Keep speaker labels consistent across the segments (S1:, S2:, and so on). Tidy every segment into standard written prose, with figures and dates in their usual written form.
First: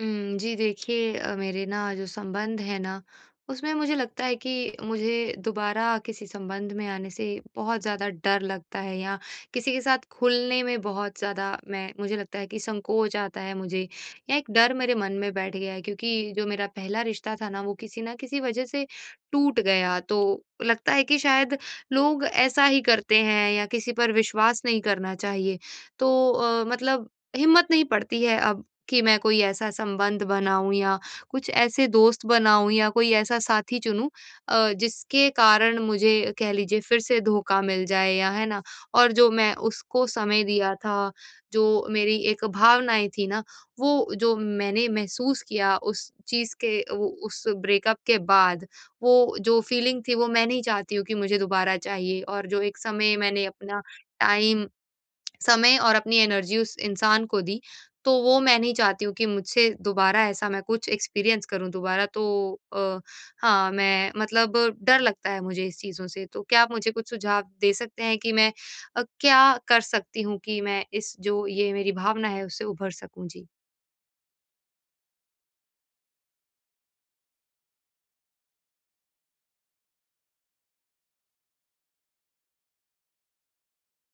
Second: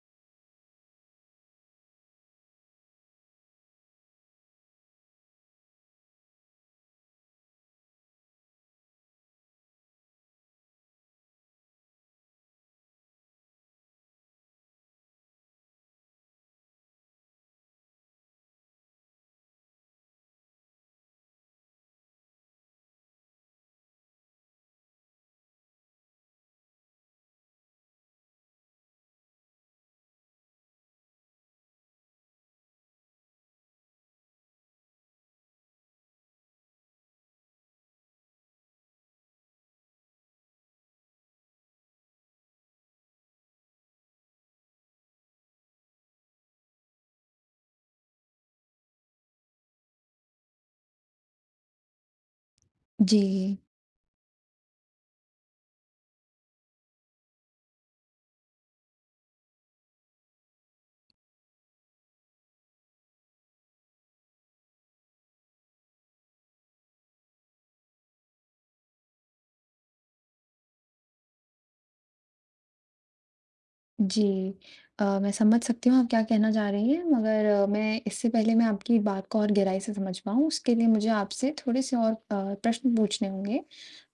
S1: हुँ, जी देखिए मेरे ना जो संबंध है ना, उसमें मुझे लगता है कि मुझे दोबारा किसी संबंध में आने से बहुत ज़्यादा डर लगता है या किसी के साथ खुलने में बहुत ज़्यादा मैं मुझे लगता है कि संकोच आता है मुझे या एक डर मेरे मन में बैठ गया है क्योंकि जो मेरा पहला रिश्ता था ना, वो किसी न किसी वजह से टूट गया। तो लगता है कि शायद लोग ऐसा ही करते हैं या किसी पर विश्वास नहीं करना चाहिए। तो मतलब हिम्मत नहीं पड़ती है अब कि मैं कोई ऐसा संबंध बनाऊँ या कुछ ऐसे दोस्त बनाऊँ या कोई ऐसा साथी चुनूँ जिसके कारण मुझे कह लीजिए फिर से धोखा मिल जाए या है ना? और जो मैं उसको समय दिया था, जो मेरी एक भावनाएँ थी ना, वो जो मैंने महसूस किया उस चीज़ के वो उस ब्रेकअप के बाद, वो जो फीलिंग थी वो मैं नहीं चाहती हूँ कि मुझे दोबारा चाहिए और जो एक समय
S2: जी,
S1: मैंने अपना टाइम समय और अपनी एनर्जी उस इंसान को दी, तो वो मैं नहीं चाहती हूँ कि मुझसे दोबारा ऐसा मैं कुछ एक्सपीरियंस करूँ दोबारा तो अ, हाँ, मैं मतलब डर लगता है मुझे इस चीज़ों से। तो क्या आप मुझे कुछ सुझाव दे सकते हैं कि मैं क्या कर सकती हूँ कि मैं इस जो ये मेरी भावना है उससे उभर सकूँ? जी।
S2: जी। मैं समझ सकती हूँ आप क्या कहना चाह रही हैं, मगर मैं इससे पहले मैं आपकी बात को और गहराई से समझ पाऊँ, उसके लिए मुझे आपसे थोड़े-से और प्रश्न पूछने होंगे।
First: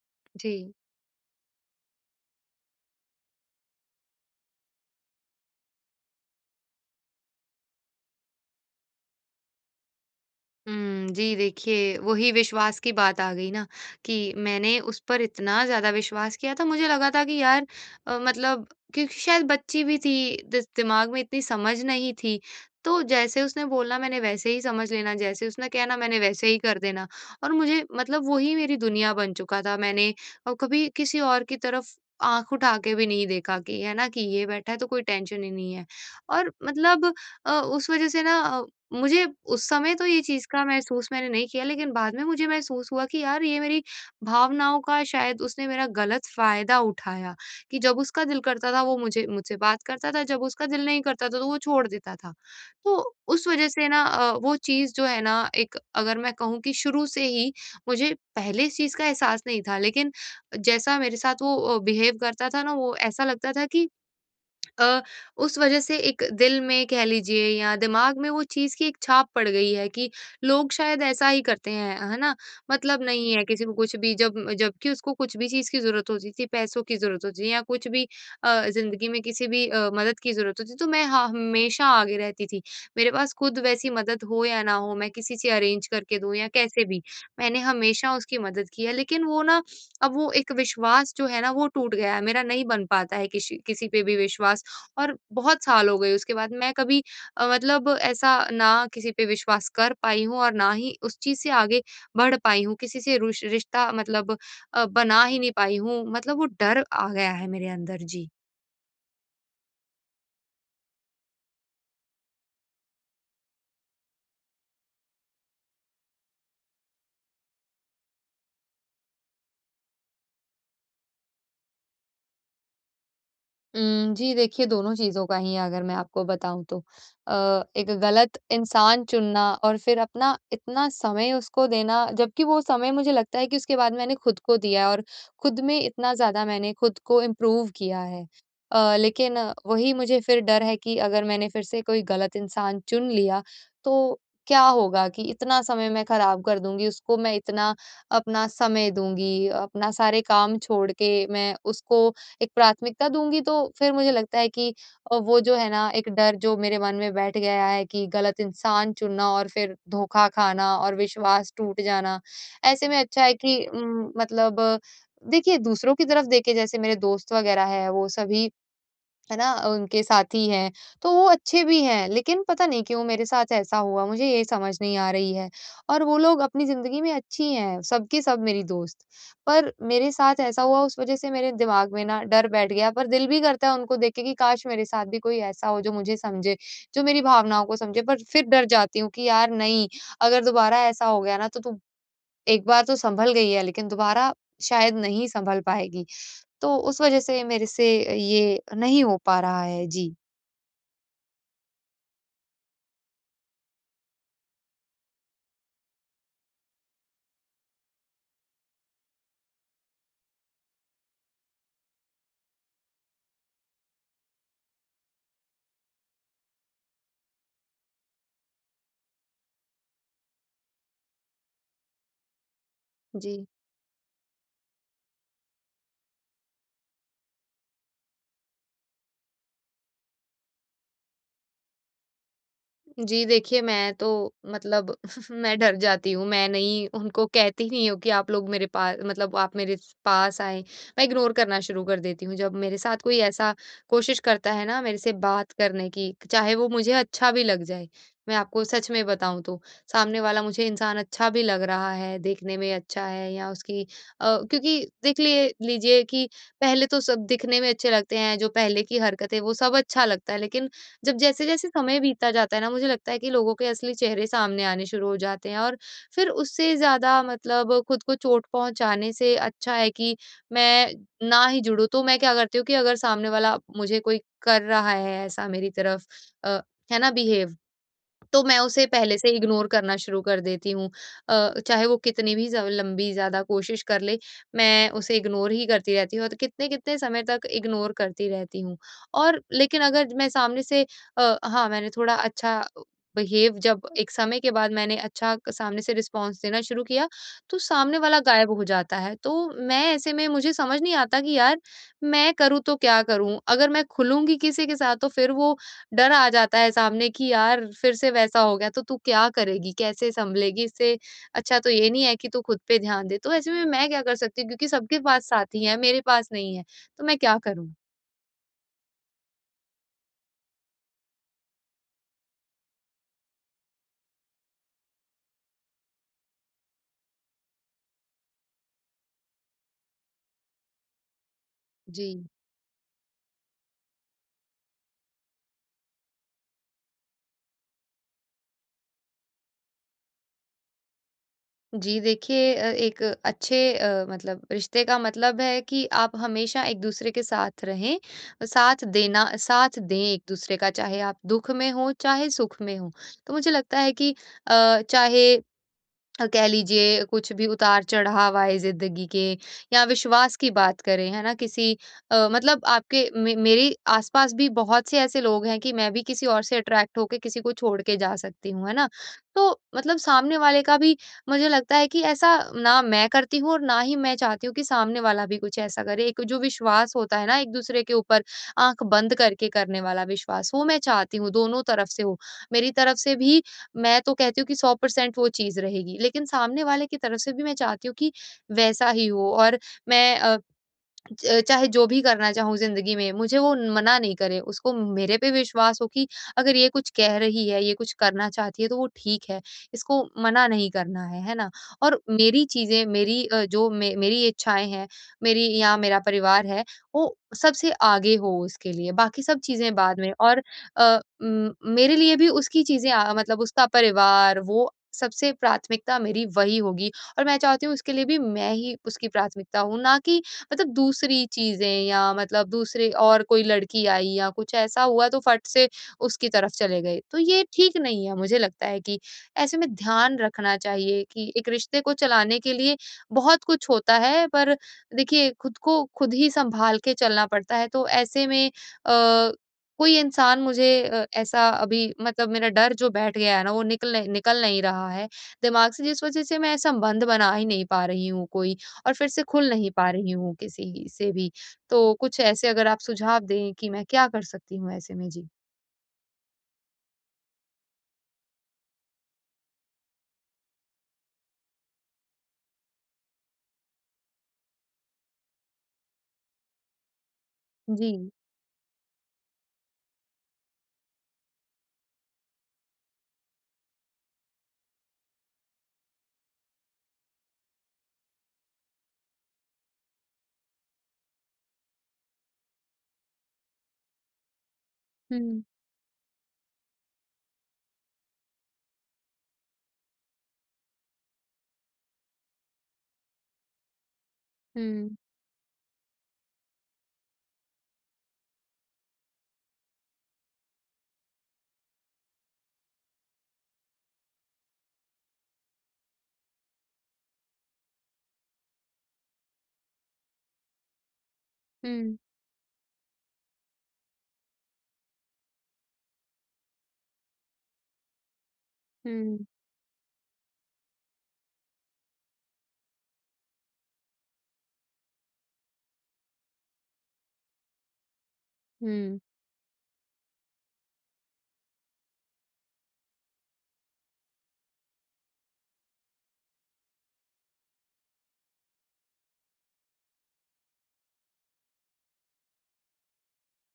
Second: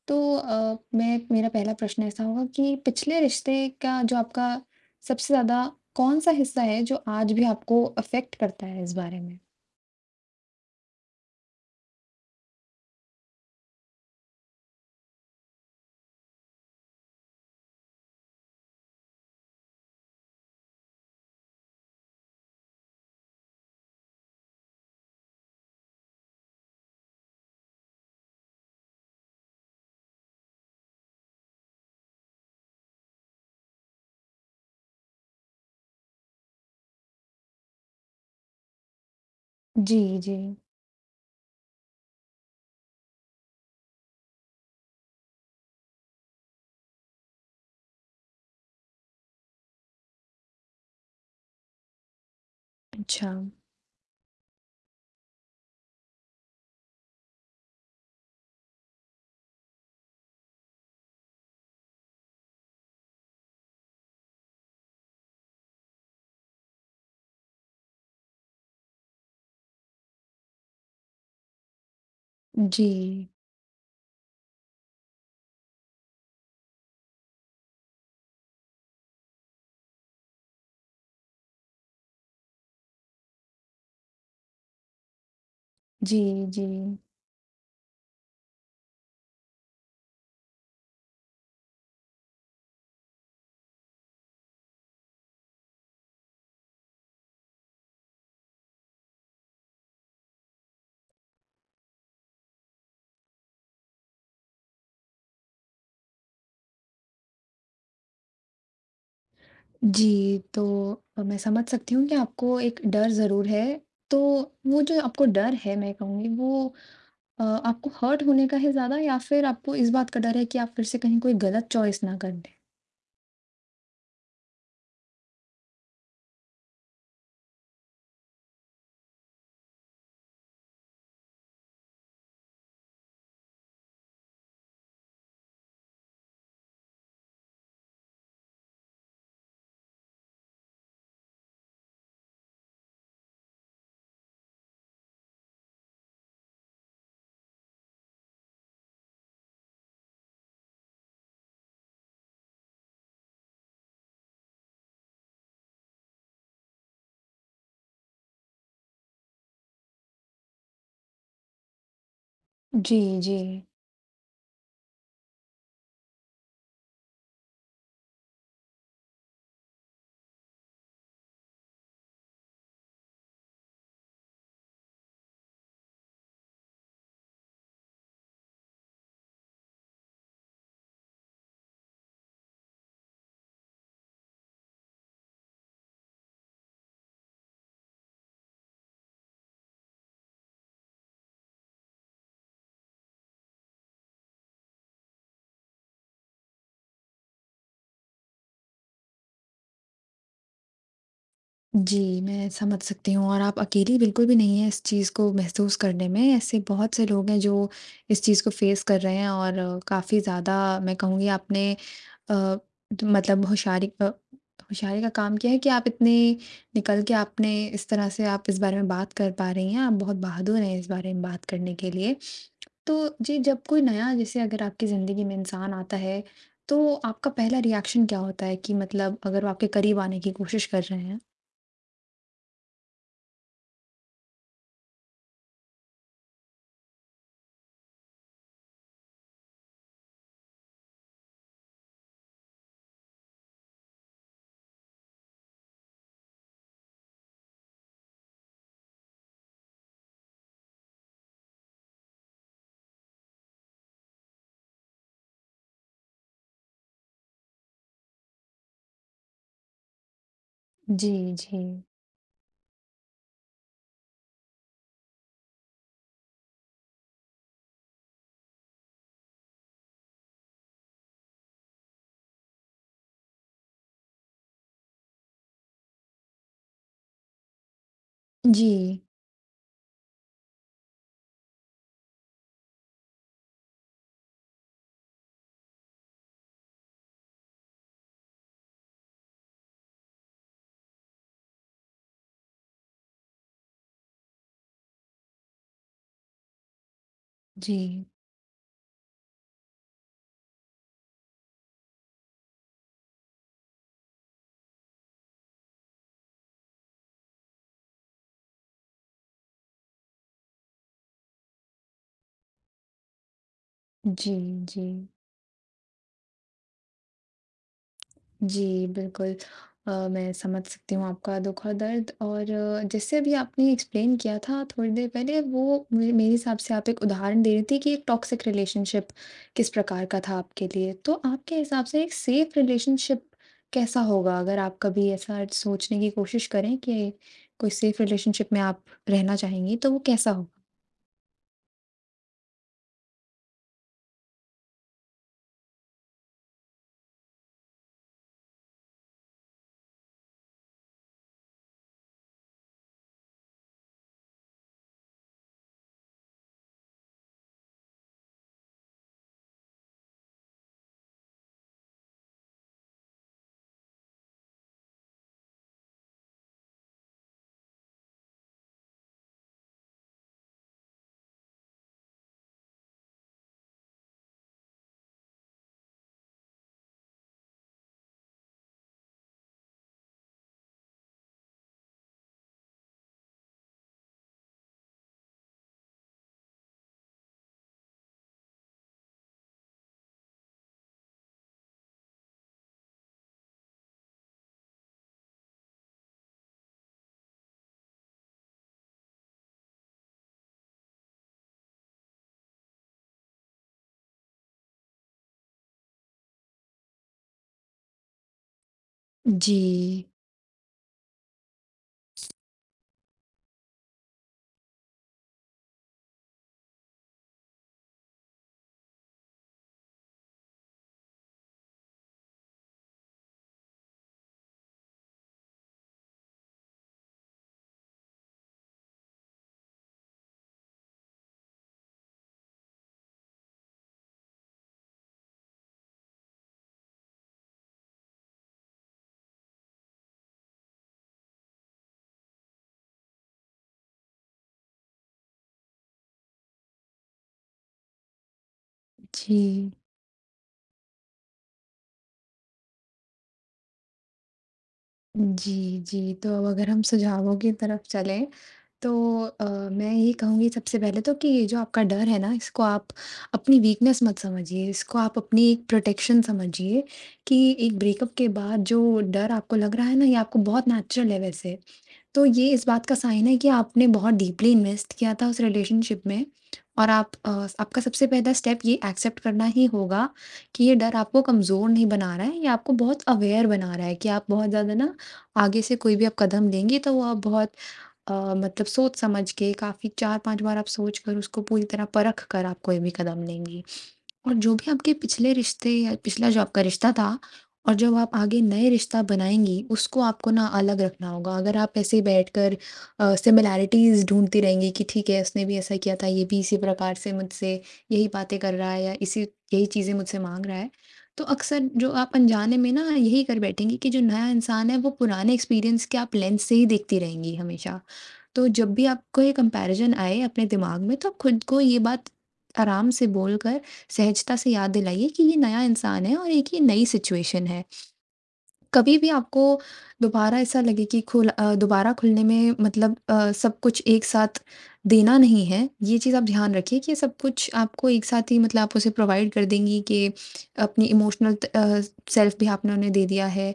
S2: तो
S1: जी।
S2: मैं मेरा पहला प्रश्न ऐसा होगा कि पिछले रिश्ते का जो आपका सबसे ज़्यादा कौन-सा हिस्सा है, जो आज भी आपको अफ़ेक्ट करता है इस बारे में?
S1: हुँ, जी देखिए, वही विश्वास की बात आ गई ना कि मैंने उस पर इतना ज़्यादा विश्वास किया था, मुझे लगा था कि यार मतलब क्योंकि शायद बच्ची भी थी, दिस दिमाग में इतनी समझ नहीं थी, तो जैसे उसने बोलना मैंने वैसे ही समझ लेना, जैसे उसने कहना मैंने वैसे ही कर देना और मुझे मतलब वही मेरी दुनिया बन चुका था। मैंने कभी किसी और की तरफ आँख उठा के भी नहीं देखा कि है ना कि ये बैठा है तो कोई टेंशन ही नहीं है और मतलब उस वज़ह से ना मुझे उस समय
S2: जी,
S1: तो ये
S2: जी।
S1: चीज़ का महसूस मैंने नहीं किया, लेकिन बाद में मुझे महसूस हुआ कि यार ये मेरी भावनाओं का शायद उसने मेरा गलत फ़ायदा उठाया, कि जब उसका दिल करता था वो मुझे मुझसे बात करता था, जब उसका दिल नहीं करता था तो वो छोड़ देता था। तो
S2: अच्छा।
S1: उस वज़ह से ना वो चीज़ जो है ना एक अगर मैं कहूँ कि शुरू से ही मुझे पहले इस चीज़ का एहसास नहीं था, लेकिन जैसा मेरे साथ वो बिहेव करता था ना, वो ऐसा लगता था कि अ, उस वजह से एक दिल में कह लीजिए या दिमाग में वो चीज़ की एक छाप पड़ गई है कि लोग शायद ऐसा ही करते हैं, है ना? मतलब
S2: जी,
S1: नहीं है किसी को कुछ भी जब जबकि उसको कुछ भी चीज़ की ज़रूरत होती थी, पैसों की ज़रूरत होती थी या कुछ भी ज़िंदगी में किसी भी मदद की ज़रूरत होती, तो मैं ह हमेशा आगे रहती थी। मेरे पास खुद वैसी मदद हो या ना हो, मैं किसी से अरेंज करके
S2: जी,
S1: दूँ या
S2: जी।
S1: कैसे भी, मैंने हमेशा उसकी मदद की है। लेकिन वो ना अब वो एक विश्वास जो है ना, वो टूट गया है, मेरा नहीं बन पाता है किसी किसी पे भी विश्वास। और बहुत साल हो गए उसके बाद मैं कभी मतलब ऐसा ना किसी पे विश्वास कर पाई हूँ और ना ही उस चीज़ से आगे बढ़ पाई हूँ। किसी से रुश रिश्ता मतलब बना ही नहीं पाई हूँ। मतलब वो डर आ गया है मेरे अंदर। जी।
S2: जी, तो मैं समझ सकती हूँ कि आपको एक डर ज़रूर है। तो वो जो आपको डर है, मैं कहूँगी वो आपको हर्ट होने का है ज़्यादा, या फिर आपको इस बात का डर है कि आप फिर से कहीं कोई गलत चॉइस ना कर दें?
S1: जी देखिए, दोनों चीज़ों का ही है अगर मैं आपको बताऊँ तो। एक गलत इंसान चुनना और फिर अपना इतना समय उसको देना, जबकि वो समय मुझे लगता है कि उसके बाद मैंने खुद को दिया है और खुद में इतना ज़्यादा मैंने खुद को इम्प्रूव किया है। लेकिन वही मुझे फिर डर है कि अगर मैंने फिर से कोई गलत इंसान चुन लिया, तो क्या होगा कि इतना समय मैं खराब कर दूँगी, उसको मैं इतना अपना समय दूँगी, अपना सारे काम छोड़ के मैं उसको एक प्राथमिकता दूँगी तो फिर मुझे लगता है कि वो जो है ना एक डर जो मेरे मन में बैठ गया है कि गलत इंसान चुनना और फिर धोखा खाना और विश्वास टूट जाना। ऐसे में
S2: जी,
S1: अच्छा है
S2: जी।
S1: कि मतलब देखिए दूसरों की तरफ देखे जैसे मेरे दोस्त वगैरह हैं वो सभी है ना? उनके साथी हैं, तो वो अच्छे भी हैं, लेकिन पता नहीं क्यों मेरे साथ ऐसा हुआ, मुझे ये समझ नहीं आ रही है। और वो लोग अपनी ज़िंदगी में अच्छी हैं, सब की सब मेरी दोस्त। पर मेरे साथ ऐसा हुआ, उस वज़ह से मेरे दिमाग में ना डर बैठ गया, पर दिल भी करता है उनको देख के कि काश मेरे साथ भी कोई ऐसा हो जो मुझे समझे, जो मेरी भावनाओं को समझे। पर फिर डर जाती हूँ कि यार नहीं, अगर दोबारा ऐसा हो गया ना, तो तू एक बार तो सँभल गई है, लेकिन दोबारा शायद नहीं सँभल पाएगी। तो उस वज़ह से मेरे से ये नहीं हो पा रहा है। जी।
S2: जी, मैं समझ सकती हूँ, और आप अकेली बिल्कुल भी नहीं हैं इस चीज़ को महसूस करने में। ऐसे बहुत से लोग हैं जो इस चीज़ को फ़ेस कर रहे हैं और काफ़ी ज़्यादा मैं कहूँगी आपने अ, तो मतलब होशियारी का काम क्या है कि आप इतने निकल के आपने इस तरह से आप इस बारे में बात कर पा रही हैं, आप बहुत बहादुर हैं इस बारे में बात करने के लिए। तो
S1: जी।
S2: जी, जब कोई नया, जैसे अगर आपकी ज़िंदगी में इंसान आता है, तो आपका पहला रिएक्शन क्या होता है कि मतलब अगर वो आपके करीब आने की कोशिश कर रहे हैं?
S1: जी, देखिए मैं तो मतलब मैं डर जाती हूँ, मैं नहीं उनको कहती नहीं हूँ कि आप लोग मेरे पा मतलब आप मेरे स पास आएँ। मैं इग्नोर करना शुरू कर देती हूँ, जब मेरे साथ कोई ऐसा कोशिश करता है ना मेरे से बात करने की, चाहे वो मुझे अच्छा भी लग जाए। मैं आपको सच में बताऊँ तो, सामने वाला मुझे इंसान अच्छा भी लग रहा है, देखने में अच्छा है या उसकी क्योंकि देख लिए लीजिए कि पहले तो सब दिखने में अच्छे लगते हैं, जो पहले की हरकत है वो सब अच्छा लगता है, लेकिन
S2: जी,
S1: जब
S2: जी।
S1: जैसे-जैसे समय बीतता जाता है ना, मुझे लगता है कि लोगों के असली चेहरे सामने आने शुरू हो जाते हैं और फिर उससे ज़्यादा मतलब खुद को चोट पहुँचाने से अच्छा है कि मैं ना ही जुड़ूँ। तो मैं क्या करती हूँ कि अगर सामने वाला मुझे कोई कर रहा है ऐसा मेरी तरफ अ, है ना बिहेव, तो मैं
S2: जी।
S1: उसे पहले से इग्नोर करना शुरू कर देती हूँ। चाहे वो कितनी भी ज़्यादा लंबी ज़्यादा कोशिश कर ले, मैं उसे इग्नोर ही करती रहती हूँ और कितने-कितने समय तक इग्नोर करती रहती हूँ। और लेकिन अगर मैं सामने से हाँ, मैंने थोड़ा अच्छा बिहेव जब एक समय के बाद मैंने अच्छा क सामने से रिस्पॉन्स देना शुरू किया, तो सामने
S2: जी,
S1: वाला गायब हो जाता है। तो मैं ऐसे में मुझे समझ नहीं आता कि यार, मैं करूँ तो क्या करूँ? अगर मैं खुलूँगी किसी के साथ तो फिर वो डर आ जाता है सामने कि यार फिर से वैसा हो गया तो तू क्या करेगी? कैसे सँभलेगी इससे? अच्छा तो ये नहीं है कि तू खुद पे ध्यान दे। तो ऐसे में मैं क्या कर
S2: जी,
S1: सकती हूँ क्योंकि
S2: जी।
S1: सबके पास साथी हैं, मेरे पास नहीं है, तो मैं क्या करूँ?
S2: जी, बिल्कुल। मैं समझ सकती हूँ आपका दुःख और दर्द, और जैसे अभी आपने एक्सप्लेन किया था थोड़ी देर पहले, वो मे मेरे हिसाब से आप एक उदाहरण दे रही थी कि एक टॉक्सिक रिलेशनशिप किस प्रकार का था आपके लिए। तो आपके हिसाब से
S1: जी।
S2: एक सेफ रिलेशनशिप कैसा होगा? अगर आप कभी ऐसा सोचने की कोशिश करें कि कोई सेफ रिलेशनशिप में आप रहना चाहेंगी, तो वो कैसा होगा?
S1: जी, देखिए एक अच्छे मतलब रिश्ते का मतलब है कि आप हमेशा एक-दूसरे के साथ रहें, और साथ देना साथ दें एक-दूसरे का, चाहे आप दुःख में हों, चाहे सुख में हों। तो मुझे लगता है कि चाहे कह लीजिए कुछ भी उतार-चढ़ाव आए ज़िंदगी के या विश्वास की बात करें, है ना? किसी मतलब आपके मे मेरे आस-पास भी बहुत से ऐसे लोग हैं कि मैं भी किसी और से अट्रैक्ट होके किसी को छोड़ के जा सकती हूँ, है ना? तो मतलब सामने वाले का भी मुझे लगता है कि ऐसा ना मैं करती हूँ और ना ही मैं चाहती हूँ कि सामने वाला भी कुछ ऐसा करे। एक जो विश्वास होता है ना एक-दूसरे के ऊपर आँख बंद करके करने वाला विश्वास, वो मैं चाहती हूँ, दोनों तरफ से हो। मेरी तरफ से भी मैं तो कहती हूँ कि 100% वो चीज़ रहेगी। लेकिन सामने वाले की तरफ से भी मैं चाहती हूँ कि वैसा ही हो और मैं च चाहे जो भी करना चाहूँ ज़िंदगी में, मुझे वो मना नहीं करे, उसको मेरे पे विश्वास हो कि अगर ये कुछ कह रही है, ये कुछ करना चाहती है तो वो ठीक है, इसको मना नहीं करना है ना? और मेरी चीज़ें, मेरी जो मे मेरी इच्छाएँ हैं, मेरी या मेरा परिवार है, वो सबसे आगे हो उसके लिए, बाकी सब चीज़ें बाद
S2: जी,
S1: में और मेरे लिए भी उसकी चीज़ें मतलब उसका परिवार वो सबसे प्राथमिकता मेरी वही होगी और मैं चाहती हूँ उसके लिए भी मैं ही उसकी प्राथमिकता हूँ, ना कि मतलब दूसरी चीज़ें या मतलब दूसरे और कोई लड़की आई या कुछ ऐसा हुआ तो फट से उसकी तरफ चले गए। तो ये ठीक नहीं है मुझे लगता है कि ऐसे में ध्यान रखना चाहिए कि एक रिश्ते को चलाने के लिए बहुत कुछ होता है पर देखिए खुद को खुद ही सँभाल के चलना पड़ता है। तो ऐसे में अ, कोई इंसान मुझे ऐसा अभी मतलब मेरा डर जो बैठ गया है ना वो निकल नहीं रहा है दिमाग से जिस वज़ह से मैं संबंध बना ही नहीं पा रही हूँ कोई। और फिर से खुल नहीं
S2: जी।
S1: पा रही हूँ किसी से भी। तो कुछ ऐसे अगर आप सुझाव दें कि मैं क्या कर सकती हूँ ऐसे में? जी।
S2: जी, जी। तो अब अगर हम सुझावों की तरफ चलें, तो अ, मैं ये कहूँगी सबसे पहले तो कि जो आपका डर है ना, इसको आप अपनी वीकनेस मत समझिए, इसको आप अपनी एक प्रोटेक्शन समझिए कि एक
S1: जी।
S2: ब्रेकअप के बाद जो डर आपको लग रहा है ना, ये आपको बहुत नेचुरल है वैसे। तो ये इस बात का साइन है कि आपने बहुत डीपली इन्वेस्ट किया था उस रिलेशनशिप में, और आपका सबसे पहला स्टेप ये एक्सेप्ट करना ही होगा कि ये डर आपको कमज़ोर नहीं बना रहा है, ये आपको बहुत अवेयर बना रहा है कि आप बहुत ज़्यादा ना,
S1: हुँ,
S2: आगे से कोई भी आप कदम लेंगे तो वो आप बहुत मतलब सोच समझ के, काफ़ी 4-5 बार आप सोच कर, उसको पूरी तरह परख कर आप कोई भी कदम लेंगी। और जो भी
S1: हुँ,
S2: आपके पिछले रिश्ते या पिछला जो आपका रिश्ता था, और जब आप आगे नए रिश्ता बनाएँगी, उसको आपको ना अलग रखना होगा। अगर आप ऐसे बैठकर सिमिलैरिटीज़ ढूँढती रहेंगी कि ठीक है, उसने भी ऐसा किया था, ये भी इसी प्रकार से मुझसे यही बातें कर रहा है, या इसी यही चीज़ें मुझसे माँग रहा है, तो अक्सर जो
S1: हुँ,
S2: आप अनजाने में ना यही कर बैठेंगी कि जो नया इंसान है, वो पुराने एक्सपीरियंस के आप लेंस से ही देखती रहेंगी हमेशा। तो जब भी आपको
S1: हुँ,
S2: ये कंपैरिज़न आए अपने दिमाग में, तो आप खुद को ये बात आराम से बोलकर, सहजता से याद दिलाइए कि ये नया इंसान है और एक ये नई सिचुएशन है। कभी
S1: हुँ,
S2: भी आपको दोबारा ऐसा लगे कि दोबारा खुलने में मतलब सब कुछ एक साथ देना नहीं है। ये चीज़ आप ध्यान रखिए कि सब कुछ आपको एक साथ ही मतलब आप उसे प्रोवाइड कर देंगी कि अपनी इमोशनल सेल्फ भी आपने उन्हें दे दिया है।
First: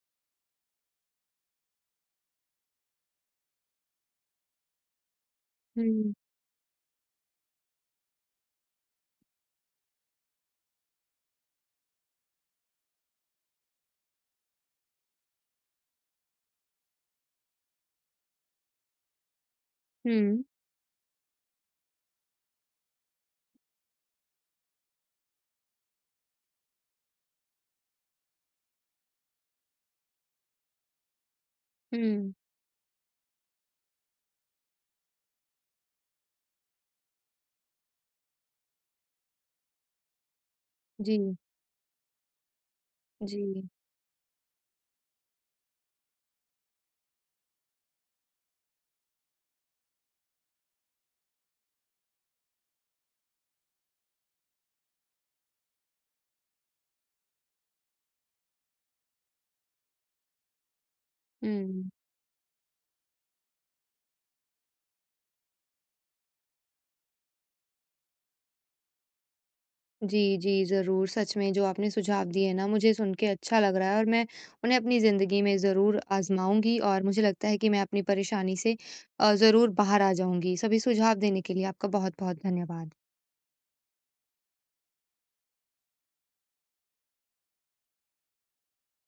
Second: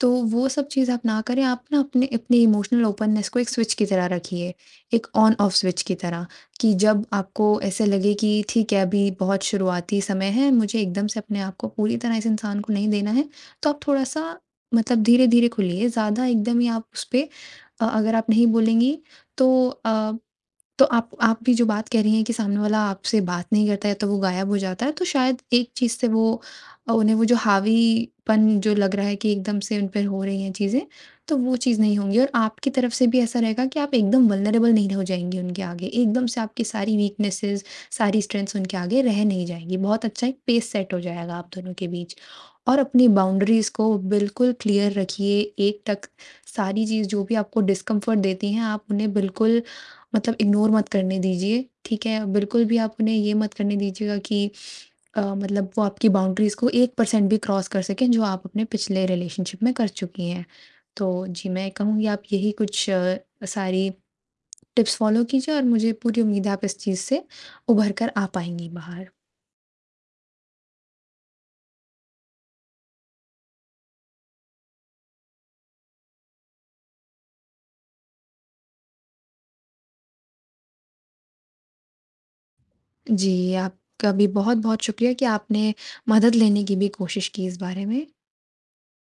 S2: तो वो सब चीज़ आप ना करें, आप ना अपने अपनी इमोशनल ओपननेस को एक स्विच की तरह रखिए, एक ऑन ऑफ स्विच की
S1: हुँ,
S2: तरह, कि जब आपको ऐसे लगे कि ठीक है, अभी बहुत शुरुआती समय है, मुझे एकदम से अपने आप को पूरी तरह इस इंसान को नहीं देना है, तो आप थोड़ा-सा मतलब धीरे-धीरे खुलिए, ज़्यादा एकदम ही आप उस पे अगर आप नहीं बोलेंगी, तो अ
S1: हुँ,
S2: तो आप भी जो बात कह रही हैं कि सामने वाला आपसे बात नहीं करता है तो वो गायब हो जाता है, तो शायद एक चीज़ से वो उन्हें वो जो हावीपन जो लग रहा है कि एकदम से उन पर हो रही हैं चीज़ें, तो वो चीज़ नहीं होंगी, और
S1: हुँ।
S2: आपकी तरफ से भी ऐसा रहेगा कि आप एकदम वल्नरेबल नहीं हो जाएँगी उनके आगे, एकदम से आपकी सारी वीकनेसेस, सारी स्ट्रेंथ्स उनके आगे रह नहीं जाएँगी। बहुत अच्छा एक पेस सेट हो
S1: जी,
S2: जाएगा आप दोनों के बीच, और अपनी
S1: जी,
S2: बाउंड्रीज़ को बिल्कुल क्लियर रखिए, एक तक सारी चीज़ जो भी आपको डिस्कम्फ़र्ट देती हैं, आप उन्हें बिल्कुल, मतलब इग्नोर मत करने दीजिए, ठीक है? बिल्कुल भी आप उन्हें ये मत करने दीजिएगा कि मतलब वो आपकी बाउंड्रीज़ को 1% भी क्रॉस कर सकें, जो आप अपने पिछले रिलेशनशिप में कर चुकी हैं। तो जी, मैं
S1: हुँ।
S2: कहूँगी आप यही कुछ सारी टिप्स फ़ॉलो कीजिए, और मुझे पूरी उम्मीद है आप इस चीज़ से उभर कर आ पाएँगी बाहर।
S1: जी, जी, ज़रूर। सच में जो आपने सुझाव दिए ना मुझे सुन के अच्छा लग रहा है और मैं उन्हें अपनी ज़िंदगी में ज़रूर आज़माऊँगी और मुझे लगता है कि मैं अपनी परेशानी से ज़रूर बाहर आ जाऊँगी। सभी सुझाव देने के लिए आपका बहुत-बहुत धन्यवाद।
S2: जी, आपका भी बहुत-बहुत शुक्रिया कि आपने मदद लेने की भी कोशिश की इस बारे में।